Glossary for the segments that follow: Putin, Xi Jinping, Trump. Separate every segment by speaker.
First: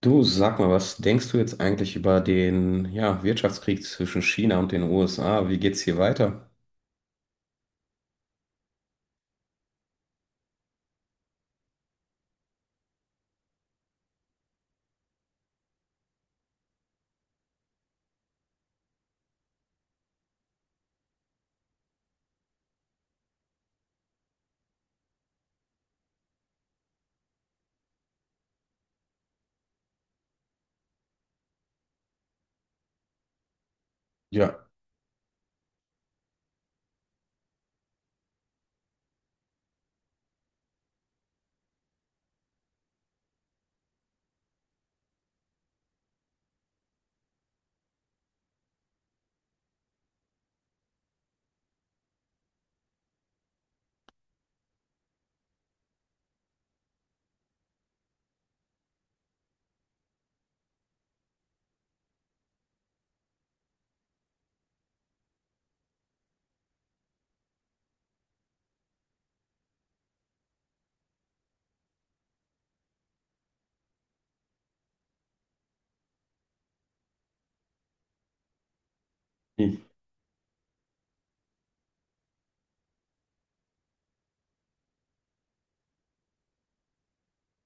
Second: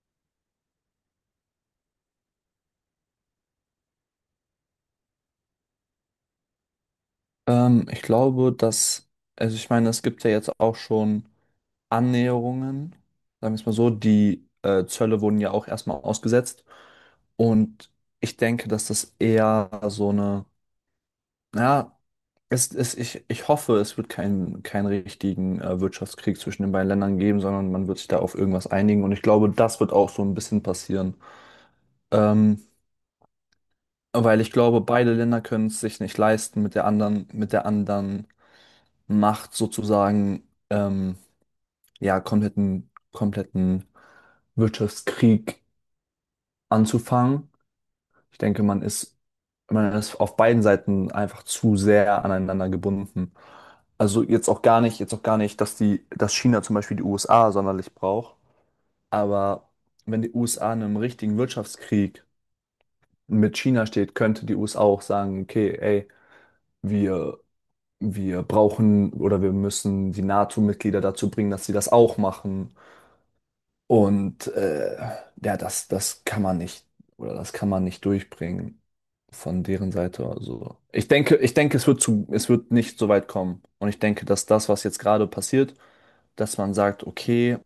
Speaker 1: Du, sag mal, was denkst du jetzt eigentlich über den Wirtschaftskrieg zwischen China und den USA? Wie geht's hier weiter?
Speaker 2: Ich glaube, dass, also ich meine, es gibt ja jetzt auch schon Annäherungen, sagen wir es mal so, die Zölle wurden ja auch erstmal ausgesetzt. Und ich denke, dass das eher so eine, ja, es, ich hoffe, es wird keinen richtigen Wirtschaftskrieg zwischen den beiden Ländern geben, sondern man wird sich da auf irgendwas einigen. Und ich glaube, das wird auch so ein bisschen passieren. Ähm, Weil ich
Speaker 1: Ja,
Speaker 2: glaube, beide Länder können es sich nicht leisten, mit der anderen Macht sozusagen ja kompletten Wirtschaftskrieg anzufangen. Ich denke, man ist auf beiden Seiten einfach zu sehr aneinander gebunden. Also jetzt auch gar nicht, dass China zum Beispiel die USA sonderlich braucht. Aber wenn die USA in einem richtigen Wirtschaftskrieg mit China steht, könnte die USA auch sagen, okay, ey, wir, wir brauchen oder wir müssen die NATO-Mitglieder dazu bringen, dass sie das auch machen. Und ja, das kann man nicht, oder das kann man nicht durchbringen von
Speaker 1: hm.
Speaker 2: deren Seite. Also ich denke, es wird zu, es wird nicht so weit kommen. Und ich denke, dass das, was jetzt gerade passiert, dass man sagt, okay,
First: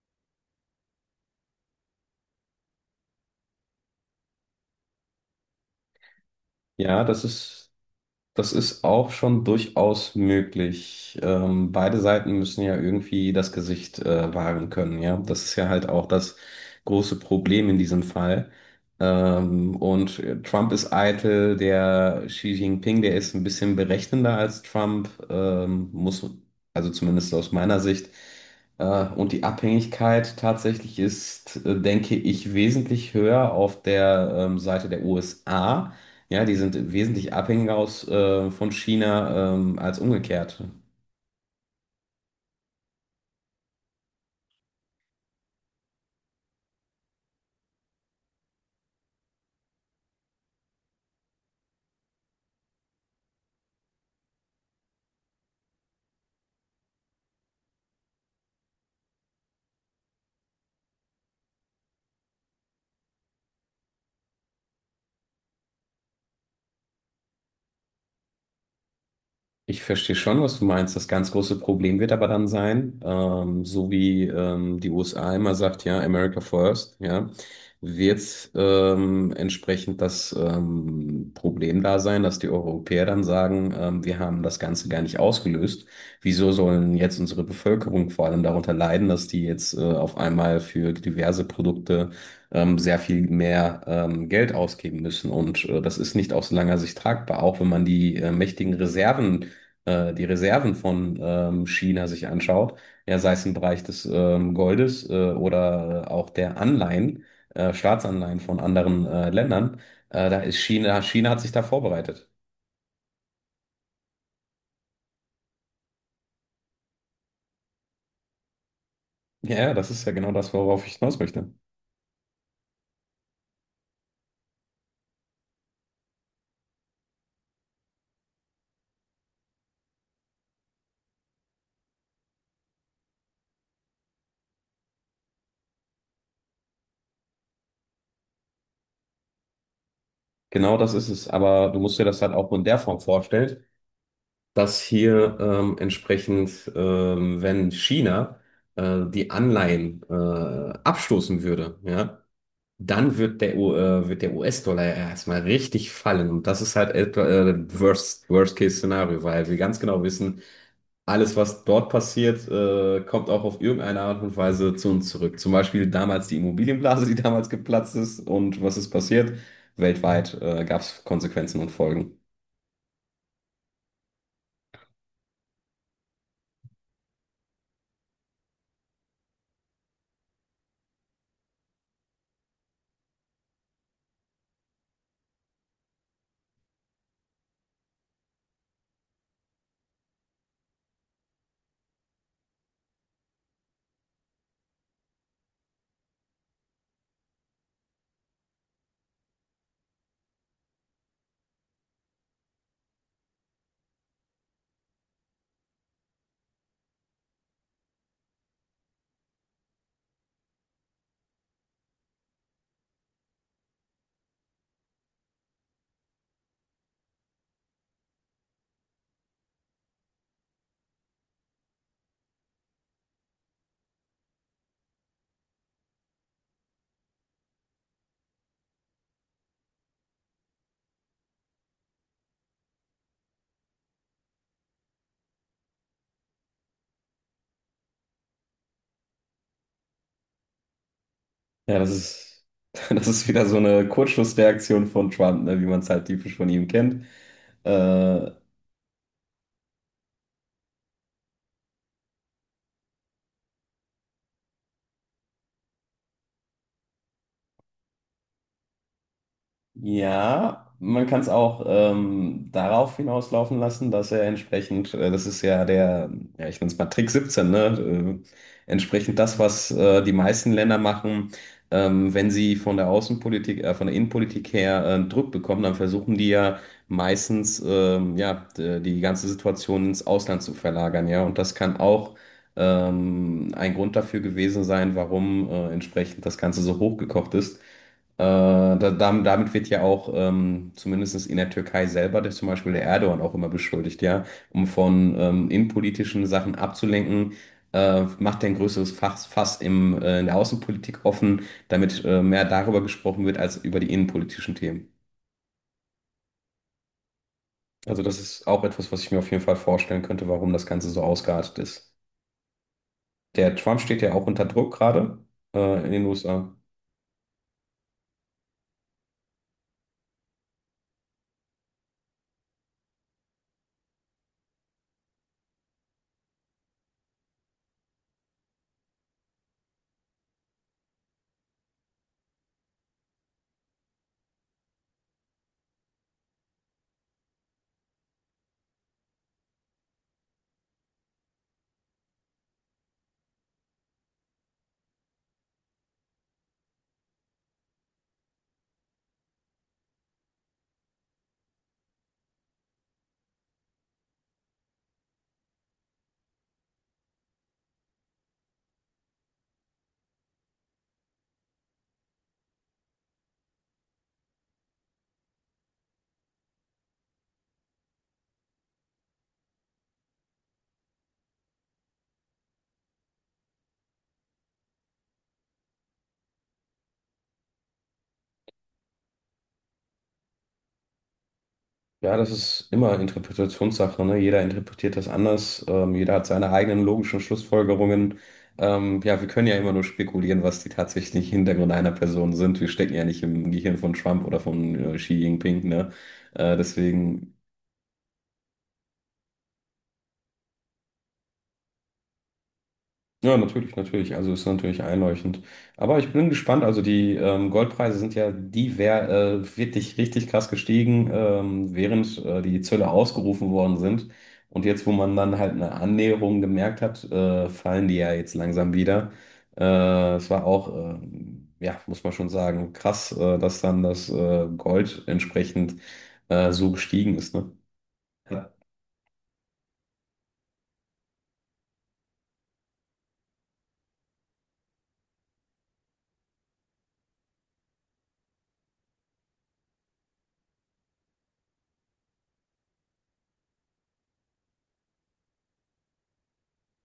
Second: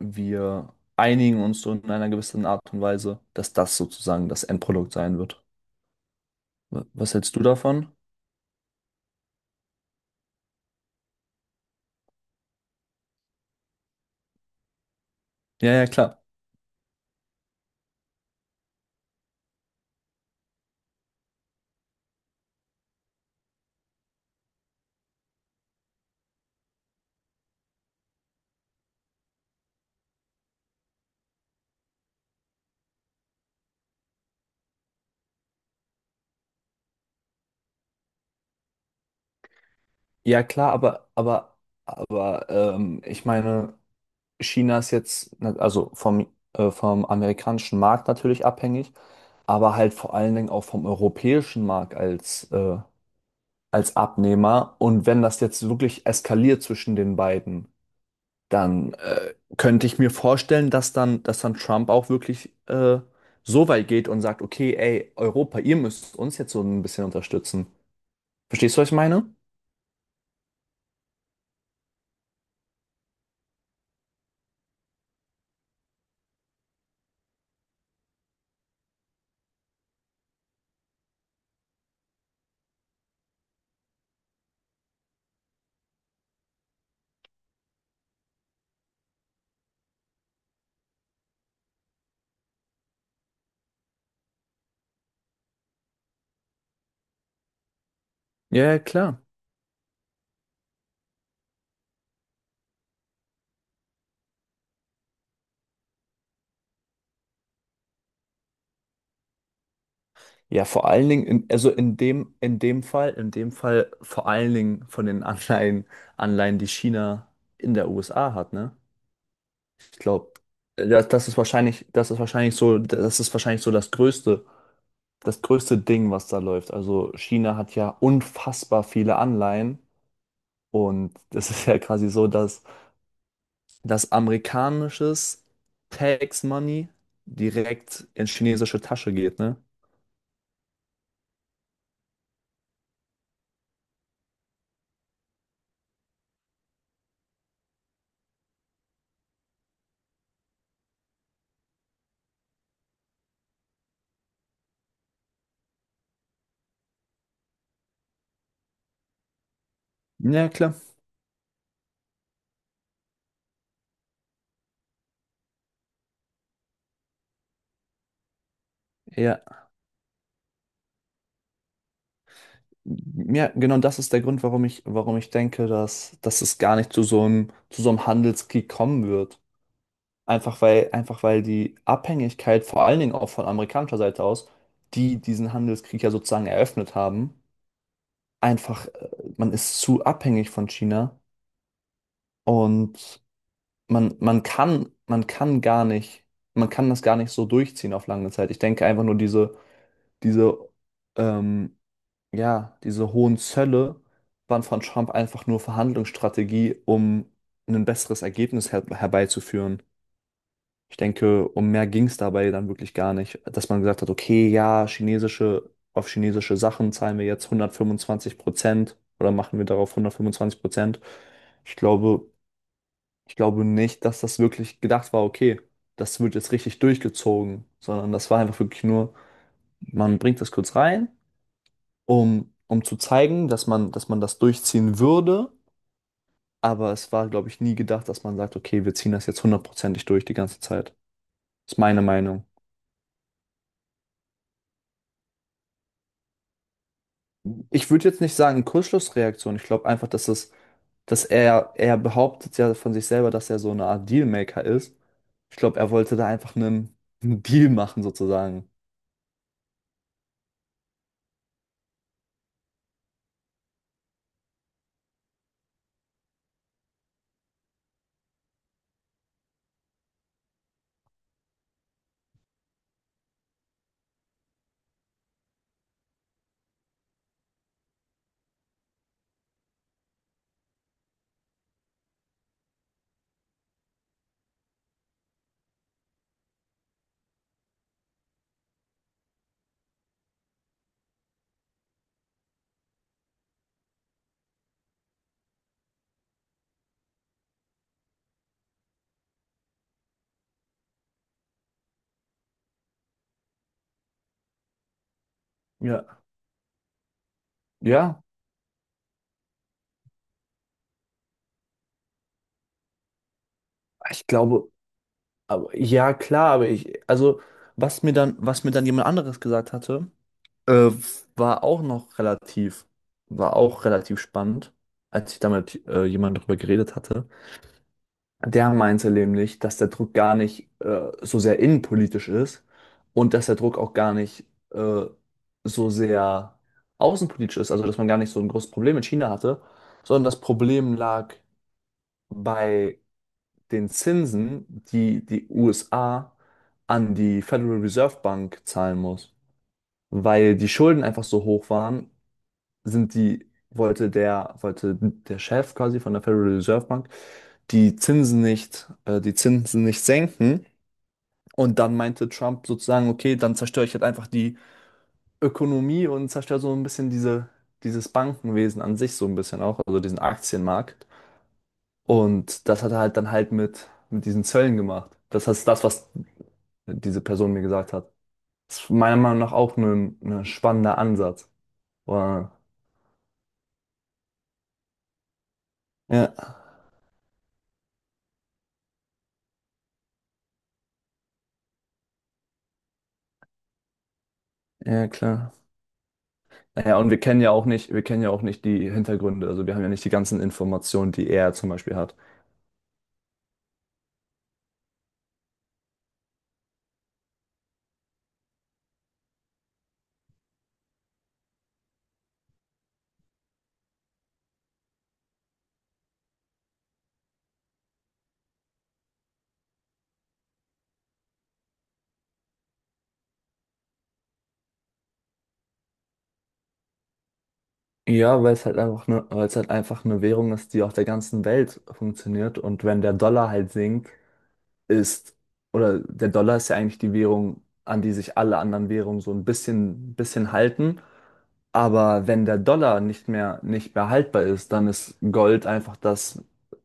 Speaker 2: wir einigen uns so in einer gewissen Art und Weise, dass das sozusagen das Endprodukt sein wird.
Speaker 1: Ja,
Speaker 2: Was
Speaker 1: das
Speaker 2: hältst du
Speaker 1: ist
Speaker 2: davon?
Speaker 1: Das ist auch schon durchaus möglich. Beide Seiten müssen ja irgendwie das Gesicht wahren können, ja. Das ist ja
Speaker 2: Ja, ja,
Speaker 1: halt auch
Speaker 2: klar.
Speaker 1: das große Problem in diesem Fall. Trump ist eitel, der Xi Jinping, der ist ein bisschen berechnender als Trump, also zumindest aus meiner Sicht. Und die Abhängigkeit tatsächlich ist, denke ich, wesentlich höher auf der Seite der USA, ja, die sind wesentlich abhängiger von China, als
Speaker 2: Ja,
Speaker 1: umgekehrt.
Speaker 2: klar, aber ich meine. China ist jetzt, ne, vom amerikanischen Markt natürlich abhängig, aber halt vor allen Dingen auch vom europäischen Markt als, als Abnehmer. Und wenn das jetzt wirklich eskaliert zwischen den beiden, dann könnte ich mir vorstellen, dass dann Trump auch wirklich so weit geht und sagt, okay, ey, Europa, ihr müsst uns jetzt so ein bisschen unterstützen. Verstehst du, was ich meine?
Speaker 1: Ich verstehe schon, was du meinst. Das ganz große Problem wird aber dann sein, so wie die USA immer sagt, ja, America first, ja, wird entsprechend das Problem da sein, dass die Europäer dann sagen, wir haben das Ganze gar nicht ausgelöst. Wieso sollen jetzt unsere Bevölkerung vor allem darunter leiden, dass die jetzt auf einmal für diverse Produkte sehr viel mehr Geld ausgeben müssen? Das ist nicht aus langer Sicht tragbar, auch wenn man die mächtigen
Speaker 2: Ja, ja, klar.
Speaker 1: Reserven äh, die Reserven von China sich anschaut, ja, sei es im Bereich des Goldes oder auch der Anleihen, Staatsanleihen von anderen Ländern.
Speaker 2: Ja, vor allen Dingen,
Speaker 1: China hat sich da vorbereitet.
Speaker 2: in dem Fall vor allen Dingen von den Anleihen, die China in der USA hat, ne?
Speaker 1: Ja, ja, das
Speaker 2: Ich
Speaker 1: ist ja genau
Speaker 2: glaube,
Speaker 1: das, worauf ich hinaus möchte.
Speaker 2: das ist wahrscheinlich so das größte Ding, was da läuft. Also China hat ja unfassbar viele Anleihen und das ist ja quasi so, dass amerikanisches Tax Money direkt in chinesische Tasche geht, ne?
Speaker 1: Genau das ist es. Aber du musst dir das halt auch in der Form vorstellen, dass hier wenn China die Anleihen abstoßen würde, ja, dann wird der US-Dollar ja erstmal richtig fallen. Und das ist halt etwa Worst-Case-Szenario, weil wir ganz genau wissen,
Speaker 2: Ja, klar.
Speaker 1: alles, was dort passiert, kommt auch auf irgendeine Art und Weise zu uns zurück. Zum Beispiel damals die Immobilienblase, die damals geplatzt ist. Und was ist passiert?
Speaker 2: Ja,
Speaker 1: Weltweit gab es Konsequenzen und Folgen.
Speaker 2: ja, genau, das ist der Grund, warum ich denke, dass es gar nicht zu zu so einem Handelskrieg kommen wird. Einfach weil die Abhängigkeit, vor allen Dingen auch von amerikanischer Seite aus, die diesen Handelskrieg ja sozusagen eröffnet haben, einfach, man ist zu abhängig von China und man kann gar nicht, man kann das gar nicht so durchziehen auf lange Zeit. Ich denke einfach nur diese, ähm, ja, diese hohen Zölle waren von Trump einfach nur Verhandlungsstrategie, um ein besseres Ergebnis herbeizuführen. Ich denke, um mehr ging es dabei dann wirklich gar nicht, dass man gesagt hat, okay, ja, auf chinesische Sachen zahlen wir jetzt 125% oder machen wir darauf 125%. Ich glaube, ich glaube nicht, dass das wirklich gedacht war, okay, das wird jetzt richtig durchgezogen, sondern das war einfach wirklich nur, man bringt das kurz rein um, um zu zeigen, dass man das durchziehen würde. Aber es war, glaube ich, nie gedacht, dass man sagt, okay, wir ziehen das jetzt hundertprozentig durch die ganze Zeit. Ist
Speaker 1: Ja, das
Speaker 2: meine
Speaker 1: ist.
Speaker 2: Meinung.
Speaker 1: Das ist wieder so eine Kurzschlussreaktion von Trump, ne, wie man es halt typisch von ihm kennt.
Speaker 2: Ich würde jetzt
Speaker 1: Äh,
Speaker 2: nicht sagen, Kurzschlussreaktion. Ich glaube einfach, er behauptet ja von sich selber, dass er so eine Art Dealmaker ist. Ich glaube, er wollte da einen Deal machen, sozusagen.
Speaker 1: Ja, man kann es auch darauf hinauslaufen lassen, dass er entsprechend, das ist ja der, ja, ich nenne es mal Trick 17, ne? Entsprechend das, was die meisten Länder machen, wenn sie von der Außenpolitik, von der Innenpolitik her Druck bekommen, dann versuchen die ja meistens, die ganze Situation ins Ausland zu verlagern, ja. Und das kann auch ein Grund dafür gewesen sein, warum entsprechend das Ganze so hochgekocht ist. Damit wird ja auch zumindest in der Türkei selber zum Beispiel der Erdogan auch immer beschuldigt, ja, um von innenpolitischen Sachen abzulenken, macht er ein größeres Fass im, in der Außenpolitik offen, damit mehr darüber gesprochen wird als über die innenpolitischen Themen.
Speaker 2: Ja.
Speaker 1: Also das
Speaker 2: Ja,
Speaker 1: ist auch etwas, was ich mir auf jeden Fall vorstellen könnte, warum das Ganze so ausgeartet ist. Der Trump steht ja auch
Speaker 2: ich
Speaker 1: unter
Speaker 2: glaube,
Speaker 1: Druck gerade
Speaker 2: aber
Speaker 1: in den
Speaker 2: ja,
Speaker 1: USA.
Speaker 2: klar, aber ich, also, was mir dann jemand anderes gesagt hatte, Äh, war auch noch relativ, war auch relativ spannend, als ich da mit jemandem drüber geredet hatte. Der meinte nämlich, dass der Druck gar nicht so sehr innenpolitisch ist und dass der Druck auch gar nicht äh, so sehr außenpolitisch ist, also dass man gar nicht so ein großes Problem mit China hatte, sondern das Problem lag bei den Zinsen, die die USA an die Federal Reserve Bank zahlen muss, weil die Schulden einfach so hoch waren sind die, wollte der Chef quasi von der Federal Reserve Bank die Zinsen nicht, die Zinsen nicht senken. Und dann meinte Trump sozusagen, okay, dann zerstöre ich halt einfach die Ökonomie und zerstöre so ein bisschen dieses Bankenwesen an sich so ein bisschen auch, also diesen Aktienmarkt. Und das hat er halt mit diesen Zöllen gemacht. Das heißt, das, was diese Person mir gesagt hat. Das ist meiner Meinung nach auch ein spannender Ansatz.
Speaker 1: Ja, das
Speaker 2: Wow.
Speaker 1: ist immer Interpretationssache, ne? Jeder interpretiert das anders, jeder hat
Speaker 2: Ja,
Speaker 1: seine eigenen logischen Schlussfolgerungen. Ja, wir können ja immer nur spekulieren, was die tatsächlichen Hintergründe einer Person sind. Wir stecken ja nicht im Gehirn von Trump oder von
Speaker 2: ja,
Speaker 1: Xi
Speaker 2: klar.
Speaker 1: Jinping, ne? Äh,
Speaker 2: Ja, und
Speaker 1: deswegen
Speaker 2: wir kennen ja auch nicht die Hintergründe. Also wir haben ja nicht die ganzen Informationen, die er zum Beispiel hat.
Speaker 1: Ja, natürlich, natürlich. Also ist natürlich einleuchtend. Aber ich bin gespannt. Also die Goldpreise sind ja wirklich richtig krass gestiegen, während die Zölle ausgerufen worden sind. Und jetzt, wo man dann halt eine Annäherung gemerkt hat, fallen die ja jetzt langsam wieder. Es war auch, ja, muss man schon sagen, krass, dass dann das Gold entsprechend so gestiegen ist, ne?
Speaker 2: Ja, weil es halt einfach eine Währung ist, die auf der ganzen Welt funktioniert. Und wenn der Dollar halt sinkt, ist, oder der Dollar ist ja eigentlich die Währung, an die sich alle anderen Währungen so ein bisschen halten. Aber wenn der Dollar nicht mehr haltbar ist, dann ist Gold einfach das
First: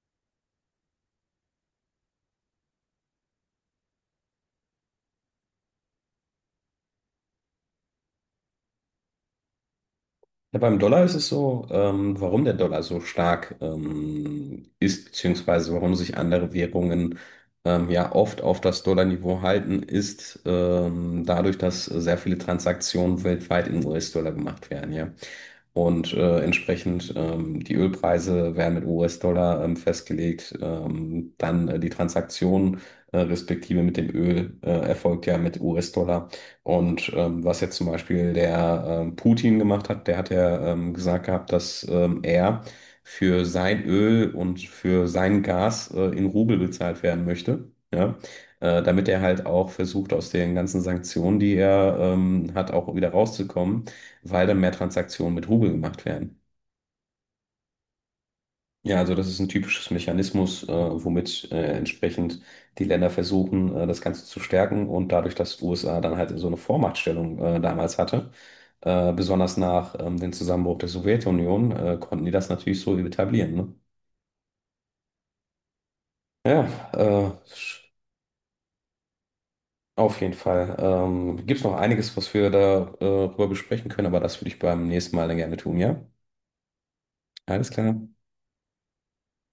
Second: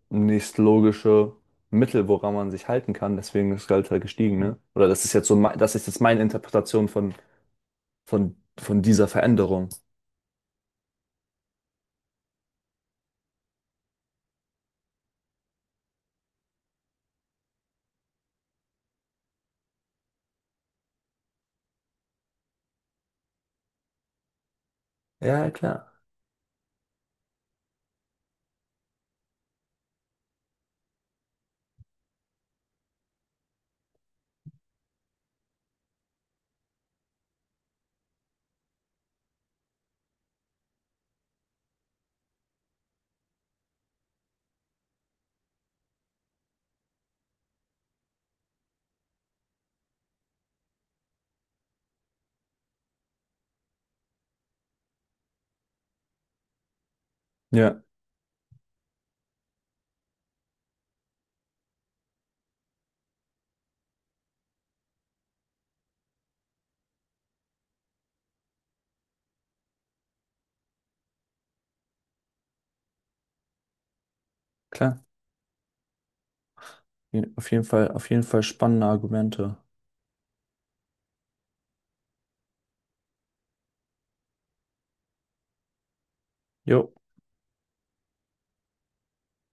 Speaker 2: nächstlogische Mittel, woran man sich halten kann. Deswegen ist Gold halt gestiegen, ne? Oder das ist jetzt so, das ist jetzt meine Interpretation von dieser Veränderung.
Speaker 1: Ja, beim Dollar ist es so, warum der Dollar so stark ist, beziehungsweise warum sich andere Währungen ja oft auf das Dollarniveau halten, ist dadurch, dass sehr viele Transaktionen weltweit in US-Dollar gemacht werden, ja.
Speaker 2: Ja, klar.
Speaker 1: Entsprechend die Ölpreise werden mit US-Dollar festgelegt, dann die Transaktion respektive mit dem Öl erfolgt ja mit US-Dollar. Und was jetzt zum Beispiel der Putin gemacht hat, der hat ja gesagt gehabt, dass er für sein Öl und für sein Gas in Rubel bezahlt werden möchte, ja, damit er halt auch versucht, aus den ganzen Sanktionen, die er hat, auch wieder rauszukommen, weil dann mehr Transaktionen mit Rubel gemacht werden.
Speaker 2: Ja,
Speaker 1: Ja, also das ist ein typisches Mechanismus, womit entsprechend die Länder versuchen, das Ganze zu stärken. Und dadurch, dass die USA dann halt so eine Vormachtstellung damals hatte, besonders nach dem Zusammenbruch der Sowjetunion, konnten die das natürlich so etablieren. Ne?
Speaker 2: klar.
Speaker 1: Ja, äh, sch-
Speaker 2: Auf jeden Fall spannende Argumente.
Speaker 1: auf jeden Fall. Gibt es noch einiges, was wir darüber drüber besprechen können, aber das würde ich beim nächsten Mal dann gerne tun, ja?
Speaker 2: Jo.
Speaker 1: Alles klar.